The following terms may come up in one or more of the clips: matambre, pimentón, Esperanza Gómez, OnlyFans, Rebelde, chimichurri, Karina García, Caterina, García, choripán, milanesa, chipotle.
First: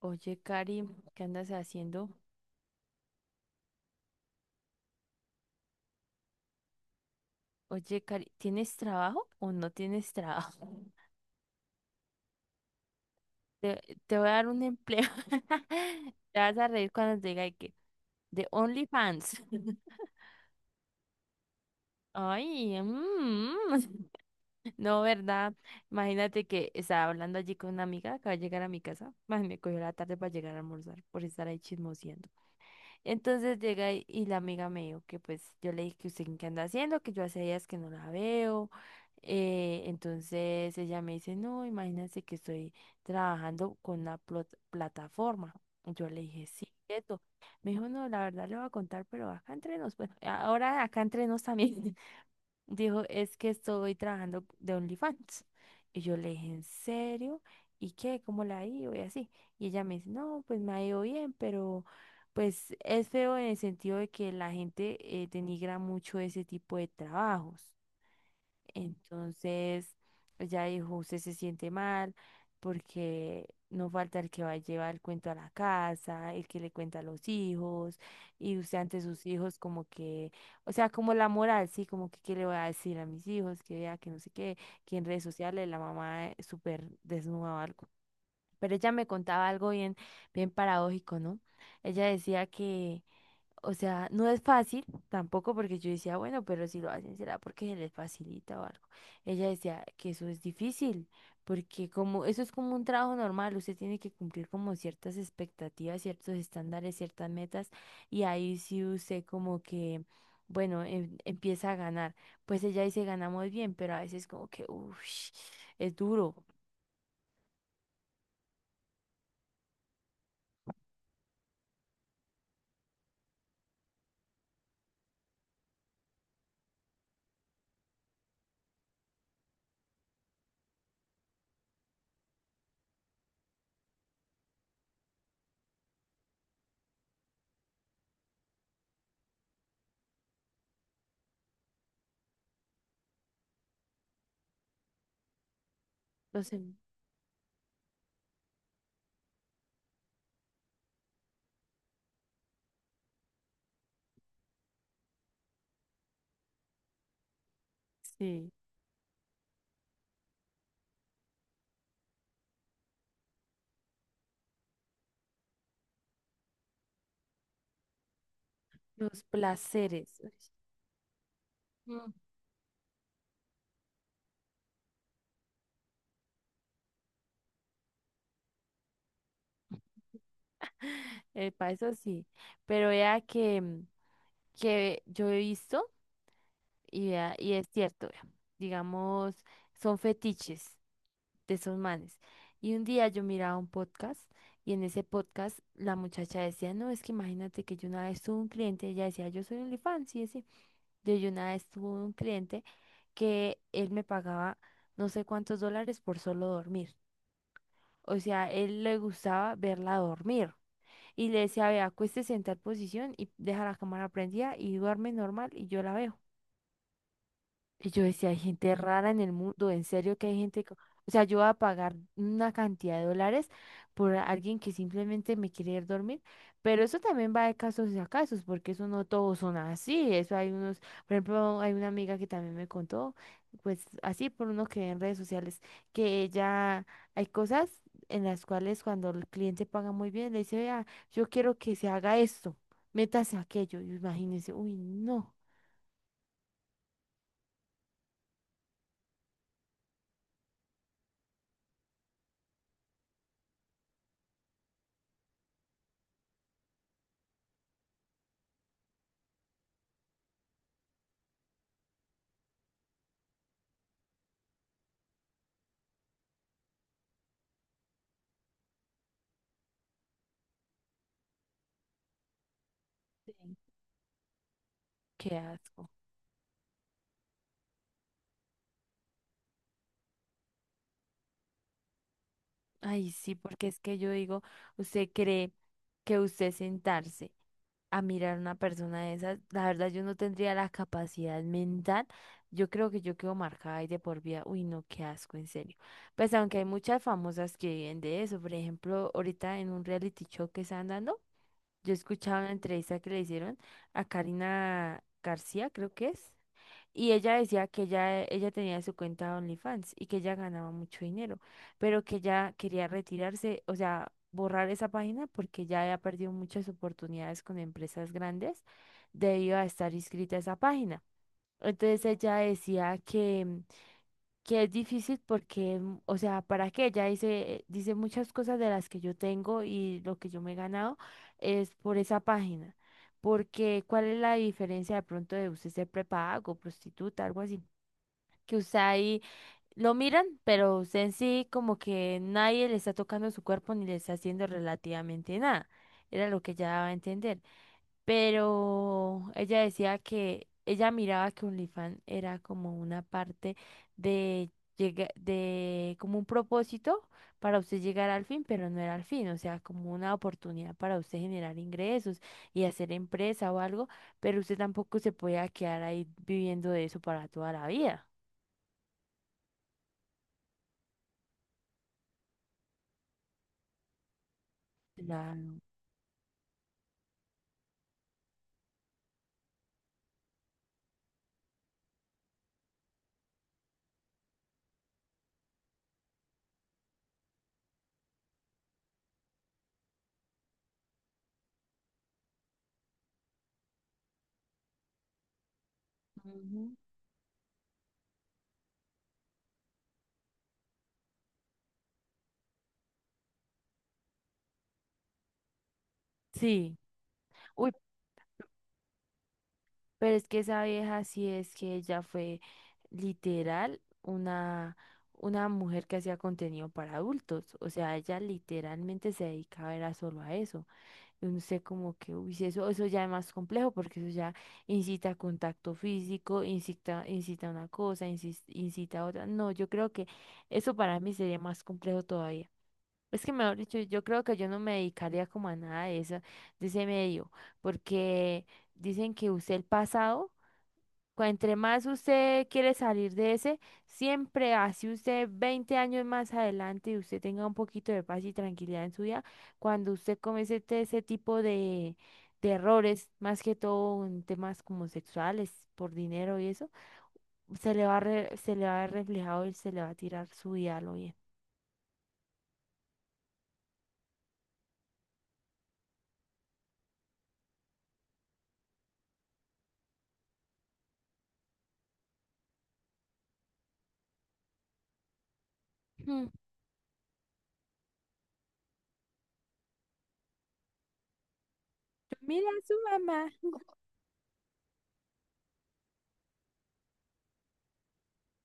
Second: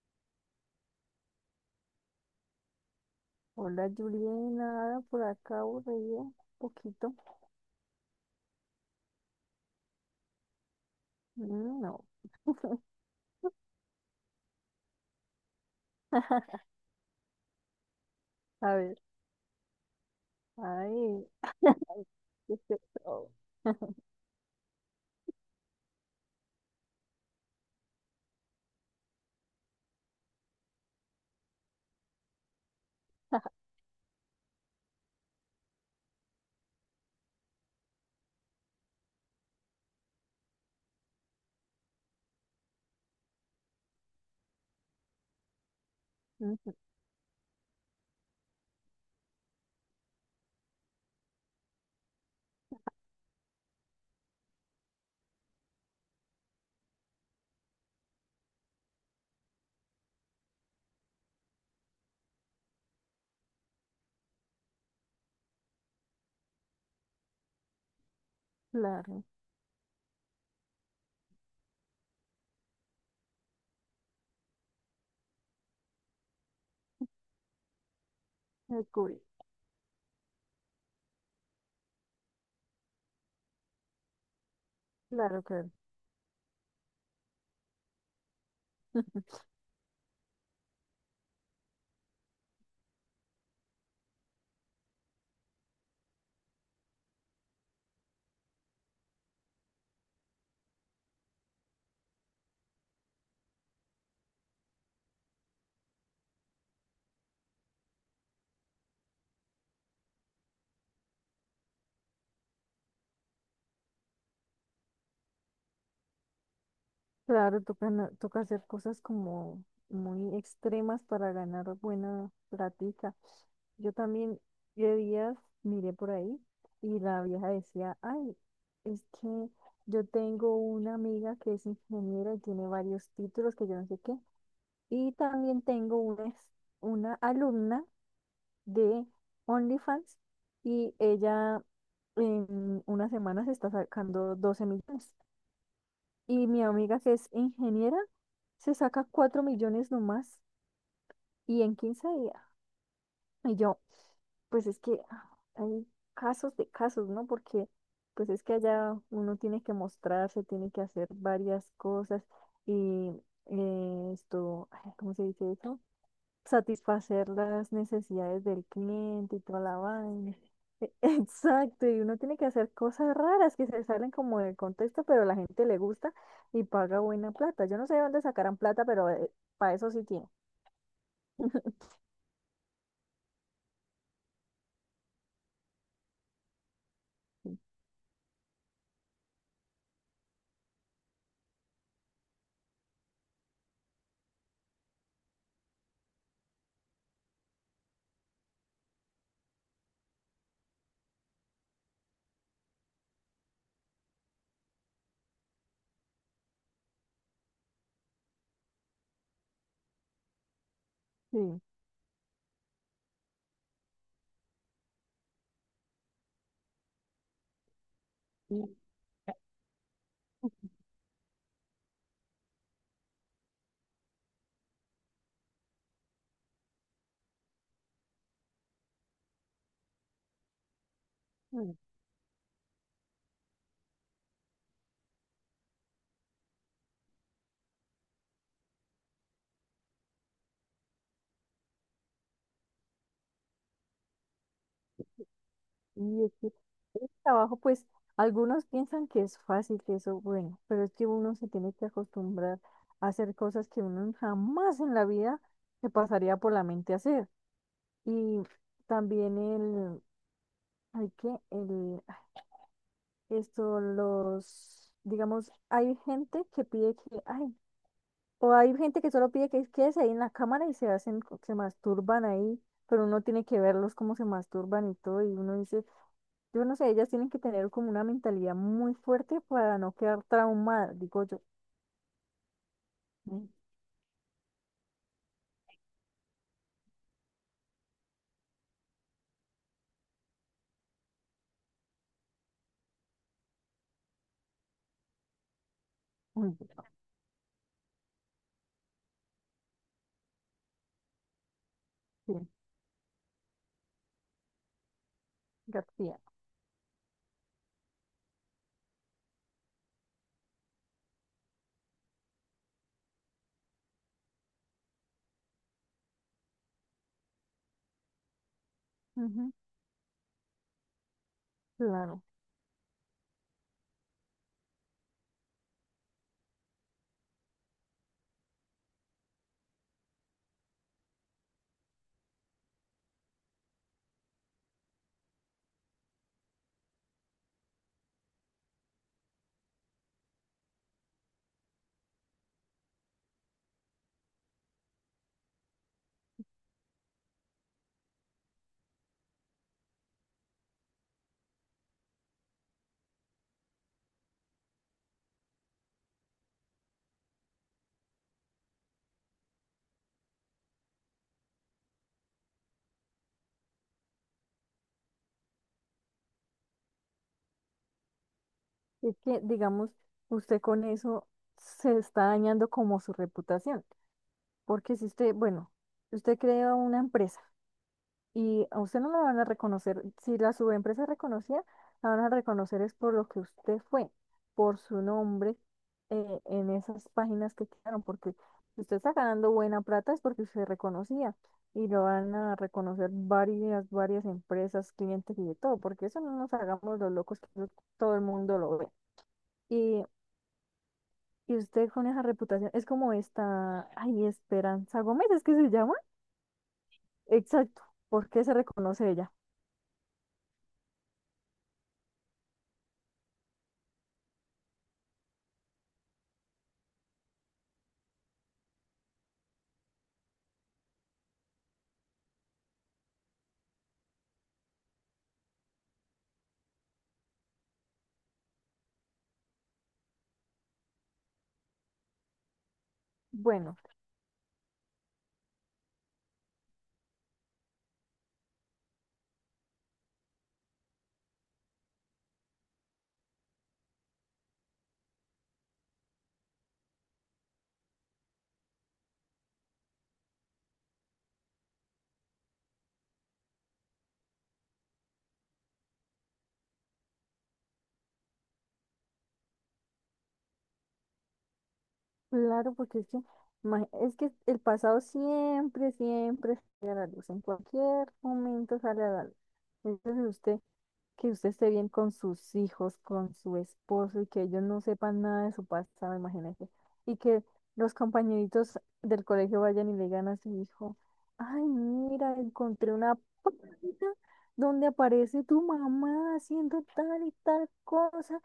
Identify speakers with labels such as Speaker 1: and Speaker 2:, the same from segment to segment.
Speaker 1: Oye, Cari, ¿qué andas haciendo?
Speaker 2: Hola Juliana, ah, por acá aburrida, un poquito.
Speaker 1: Oye, Cari, ¿tienes trabajo o no tienes trabajo?
Speaker 2: No.
Speaker 1: Te, te voy a dar un empleo. Te vas a reír cuando te diga de que de
Speaker 2: A ver,
Speaker 1: OnlyFans.
Speaker 2: ay, ay, ¿qué es
Speaker 1: Ay,
Speaker 2: esto?
Speaker 1: mm. No, ¿verdad? Imagínate que estaba hablando allí con una amiga, acaba de llegar a mi casa. Más me cogió la tarde para llegar a almorzar por estar ahí chismoseando. Entonces llega y la amiga me dijo que pues yo le dije que usted qué anda haciendo, que yo hace días que no la veo. Entonces ella me dice, no, imagínense que estoy trabajando con una plataforma. Y yo le dije, sí,
Speaker 2: Mm.
Speaker 1: quieto. Me dijo, no, la verdad le voy a contar, pero acá entre nos, bueno, ahora acá entre nos también. Dijo, es que estoy trabajando de OnlyFans. Y yo le dije, ¿en serio? ¿Y qué? ¿Cómo la ha ido? Y así. Y ella me dice, no, pues me ha ido bien, pero pues es feo en el sentido de que la gente denigra mucho ese tipo de trabajos.
Speaker 2: Claro,
Speaker 1: Entonces, ella dijo, usted se siente mal porque no falta el que va a llevar el cuento a la casa, el que le cuenta a los hijos, y usted ante
Speaker 2: descubrí.
Speaker 1: sus hijos como que, o sea, como la moral, sí, como que qué le voy a decir a mis hijos, que vea que no sé qué, que en redes
Speaker 2: Claro,
Speaker 1: sociales
Speaker 2: claro.
Speaker 1: la mamá súper desnuda o algo. Pero ella me contaba algo bien, bien paradójico, ¿no? Ella decía que o sea, no es fácil tampoco porque yo decía, bueno, pero si lo hacen será porque se les facilita o algo. Ella decía que eso es difícil porque como eso es como un trabajo normal, usted tiene que cumplir como ciertas expectativas, ciertos estándares, ciertas metas y ahí sí usted como que, bueno, empieza a ganar. Pues ella dice, ganamos bien, pero a veces como que, uff, es duro.
Speaker 2: Claro, toca, toca hacer cosas como muy extremas para ganar buena platica. Yo también, de días, miré por ahí y la vieja decía, ay, es que yo tengo una amiga que es ingeniera y tiene varios títulos que yo no sé qué. Y también tengo una, una alumna de OnlyFans, y ella en unas semanas está sacando 12 millones. Y
Speaker 1: Los,
Speaker 2: mi
Speaker 1: em-
Speaker 2: amiga que es ingeniera se saca 4 millones nomás y en 15 días. Y yo, pues es que hay casos de casos, ¿no? Porque pues es
Speaker 1: sí,
Speaker 2: que allá uno tiene que mostrarse, tiene que hacer varias cosas y ¿cómo se dice eso? Satisfacer las necesidades del
Speaker 1: los
Speaker 2: cliente y toda la
Speaker 1: placeres. Uy,
Speaker 2: vaina. Exacto, y
Speaker 1: mm,
Speaker 2: uno tiene que hacer cosas raras que se salen como del contexto, pero la gente le gusta y paga buena plata. Yo no sé de dónde sacarán plata, pero para eso sí tiene.
Speaker 1: para eso sí. Pero vea que mm, que yo he visto y, vea, y es cierto, vea, digamos, son fetiches de esos manes. Y un día yo miraba un podcast y en ese podcast la muchacha decía, no, es que imagínate que yo una vez tuve un cliente, ella decía, yo soy OnlyFans, y sí. Yo una vez tuve un cliente que él me pagaba no sé cuántos dólares por solo dormir. O sea, él le gustaba verla dormir. Y
Speaker 2: Sí,
Speaker 1: le decía, vea, acuéstese en tal posición y deja la cámara prendida y duerme normal y yo la veo. Y yo decía, hay gente
Speaker 2: sí,
Speaker 1: rara en el mundo, en serio que hay gente, o sea, yo voy a pagar una cantidad de dólares por alguien que simplemente me quiere ir a dormir, pero eso también va de casos a casos, porque eso no todos son así, eso hay unos, por ejemplo, hay una amiga que también me contó, pues así por uno que ve en redes sociales, que ella, hay cosas en las cuales cuando el cliente paga muy bien, le dice, vea, yo quiero que se haga esto, métase aquello, y imagínense, uy, no,
Speaker 2: y es que el trabajo, pues, algunos piensan que es fácil, que eso, bueno, pero es que uno se tiene que acostumbrar a hacer cosas que uno jamás en la vida se pasaría por la mente hacer. Y también hay que el, esto, los, digamos, hay gente que pide que, ay, o hay gente que solo pide que quedes ahí en la cámara y se hacen, se masturban ahí, pero uno
Speaker 1: sí.
Speaker 2: tiene que verlos cómo se masturban y todo, y
Speaker 1: Qué
Speaker 2: uno dice,
Speaker 1: asco.
Speaker 2: yo no sé, ellas tienen que tener como una mentalidad muy fuerte para no quedar traumada, digo yo.
Speaker 1: Ay, sí,
Speaker 2: Mm,
Speaker 1: porque es que yo digo, usted cree que usted sentarse a mirar a una persona de esas, la verdad yo no tendría la capacidad mental, yo creo que yo quedo marcada y de por vida, uy, no, qué asco, en serio. Pues
Speaker 2: uy,
Speaker 1: aunque hay muchas famosas que viven de eso, por ejemplo, ahorita en un reality show que están dando, yo escuchaba
Speaker 2: sí,
Speaker 1: una entrevista que le hicieron a Karina García, creo que
Speaker 2: García.
Speaker 1: es. Y ella decía que ella tenía su cuenta de OnlyFans y que ella ganaba mucho dinero, pero que ella quería retirarse, o sea, borrar esa página porque ya había perdido muchas oportunidades con empresas grandes
Speaker 2: Ujú,
Speaker 1: debido a estar inscrita a esa página. Entonces
Speaker 2: claro.
Speaker 1: ella decía que, mm, que es difícil porque, mm, o sea, ¿para qué? Ella dice, dice muchas cosas de las que yo tengo y lo que yo me he ganado es por esa página. Porque, ¿cuál es la diferencia de pronto de usted ser prepago, prostituta, algo así? Que usted ahí lo miran, pero en sí como que nadie le está tocando su cuerpo ni le está haciendo relativamente nada. Era lo que ella daba a entender. Pero ella decía que ella miraba que OnlyFans era como una parte de, de como un propósito para usted llegar al fin, pero no era al fin, o sea, como una oportunidad para usted generar ingresos y hacer empresa o algo, pero usted tampoco se podía quedar ahí viviendo de eso para toda la vida.
Speaker 2: Es que, digamos, usted con eso se está dañando como su reputación. Porque si usted,
Speaker 1: Claro.
Speaker 2: bueno, si usted crea una empresa y a usted no la van a reconocer, si la subempresa es reconocida, la van a reconocer es por lo que usted fue, por su nombre, en esas páginas que quedaron, porque si usted está ganando buena plata es porque usted reconocía y lo van a reconocer varias empresas, clientes y de todo, porque eso, no nos
Speaker 1: Ujú.
Speaker 2: hagamos los locos, que eso todo el mundo lo ve. Y, y usted con esa reputación es como esta, ay, Esperanza Gómez, es que se llama.
Speaker 1: Sí, uy,
Speaker 2: Exacto, ¿por qué se reconoce ella?
Speaker 1: pero es que esa vieja sí es que ella fue literal una mujer que hacía contenido para adultos, o sea, ella literalmente se dedicaba era solo a eso, y uno sé como que, uy, si eso, eso ya es más complejo porque eso ya incita a contacto físico, incita, incita a una cosa, incita a otra, no, yo creo que eso para mí sería más complejo todavía. Es que mejor
Speaker 2: Bueno,
Speaker 1: dicho, yo creo que yo no me dedicaría como a nada de eso, de ese medio, porque dicen que usted el pasado, entre más usted quiere salir de ese, siempre así usted 20 años más adelante y usted tenga un poquito de paz y tranquilidad en su vida, cuando usted comete ese tipo de errores, más que todo en temas como sexuales, por dinero y eso, se le va a se le va a ver reflejado y se le va a tirar su vida a lo bien.
Speaker 2: claro, porque es que, es que el pasado siempre sale a la luz, en cualquier momento sale a la luz. Entonces usted, que usted esté bien con sus hijos, con su esposo, y que ellos no sepan nada de su pasado,
Speaker 1: Mm.
Speaker 2: imagínese. Y que los compañeritos del colegio vayan y le digan a su hijo, ay, mira, encontré una página donde aparece tu mamá haciendo tal y tal cosa.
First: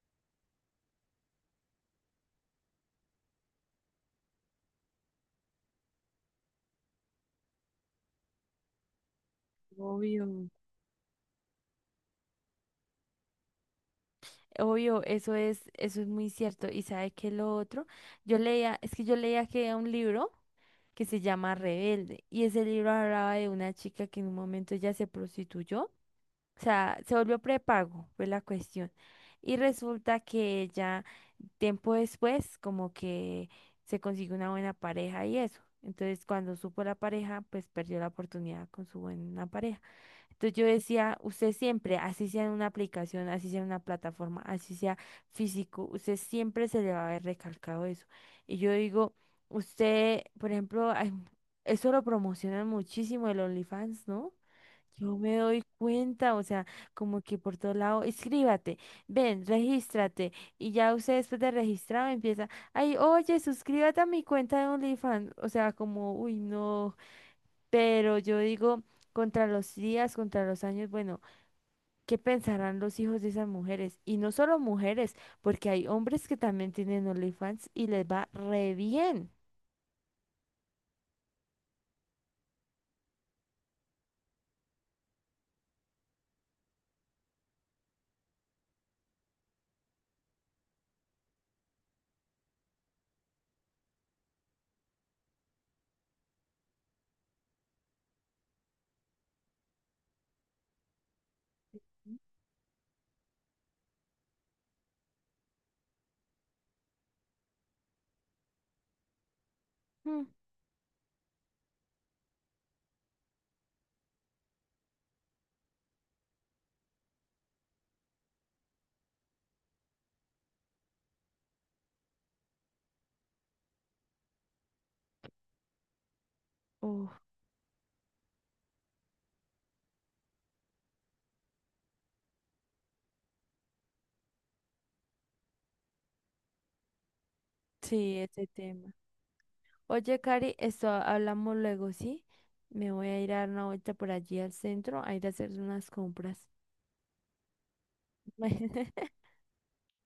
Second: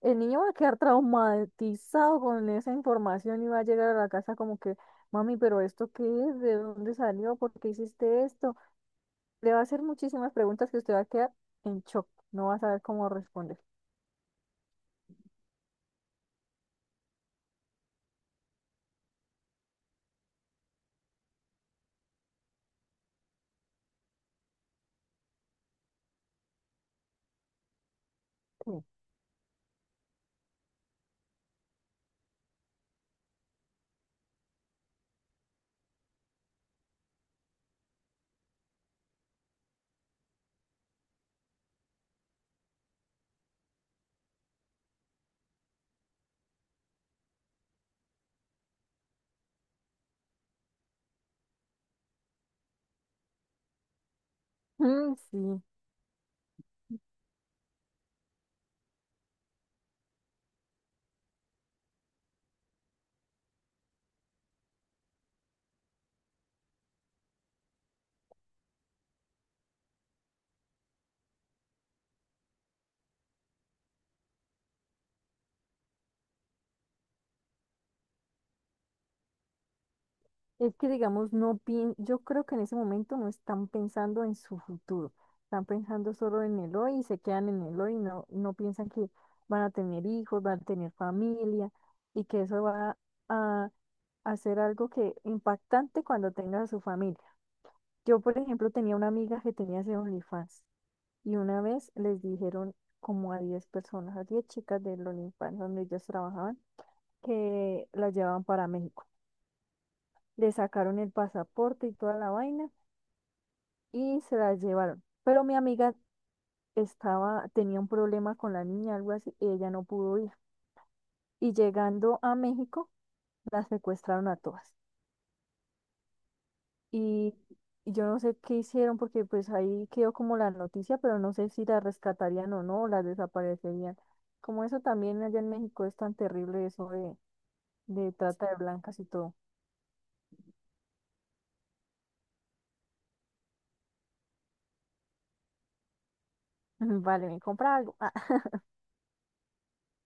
Speaker 2: El niño va a quedar traumatizado con esa información y va a llegar a la casa como que, mami, pero ¿esto qué es? ¿De dónde salió? ¿Por qué hiciste esto? Le va a hacer
Speaker 1: Obvio.
Speaker 2: muchísimas preguntas que usted va a quedar en shock, no va a saber cómo responder.
Speaker 1: Obvio, eso es muy cierto. ¿Y sabe qué es lo otro? Yo leía, es que yo leía que era un libro que se llama Rebelde, y ese libro hablaba de una chica que en un momento ya se prostituyó, o sea, se volvió prepago, fue la
Speaker 2: Sí.
Speaker 1: cuestión. Y resulta que ella, tiempo después, como que se consiguió una buena pareja y eso. Entonces, cuando supo la pareja, pues perdió la oportunidad con su buena pareja. Entonces yo decía, usted siempre, así sea en una aplicación, así sea en una plataforma, así sea físico, usted siempre se le va a haber recalcado eso. Y yo digo, usted, por ejemplo, ay, eso lo promocionan muchísimo el OnlyFans, ¿no?
Speaker 2: Mm,
Speaker 1: Yo me
Speaker 2: sí.
Speaker 1: doy cuenta, o sea, como que por todo lado, escríbate, ven, regístrate. Y ya usted después de registrado empieza, ay, oye, suscríbete a mi cuenta de OnlyFans. O sea, como, uy, no. Pero yo digo, contra los días, contra los años, bueno, ¿qué pensarán los hijos de esas mujeres? Y no solo mujeres, porque hay hombres que también tienen OnlyFans y les va re bien.
Speaker 2: Es que, digamos, no pien- yo creo que en ese momento no están pensando en su futuro, están pensando solo en el hoy y se quedan en el hoy, no, no piensan que van a tener hijos, van a tener familia y que eso va a hacer algo que impactante cuando tenga a su familia. Yo, por ejemplo, tenía una amiga que tenía ese OnlyFans y una vez les dijeron como a 10 personas, a 10 chicas del OnlyFans donde ellos trabajaban, que las llevaban para México.
Speaker 1: Mm.
Speaker 2: Le sacaron el pasaporte y toda la vaina y se la llevaron. Pero mi amiga estaba, tenía un problema con la niña, algo así, y ella no pudo ir. Y llegando a México, las secuestraron a todas.
Speaker 1: Uf,
Speaker 2: Y y yo no sé qué hicieron, porque pues ahí quedó como la noticia, pero no sé si la rescatarían o no, o las desaparecerían. Como eso también allá en México es tan terrible eso de
Speaker 1: sí, ese
Speaker 2: trata de
Speaker 1: tema.
Speaker 2: blancas y todo.
Speaker 1: Oye, Cari, esto hablamos luego, ¿sí? Me voy a ir a dar una vuelta por allí al centro a ir a hacer unas compras.
Speaker 2: Vale, me compra algo. Ah,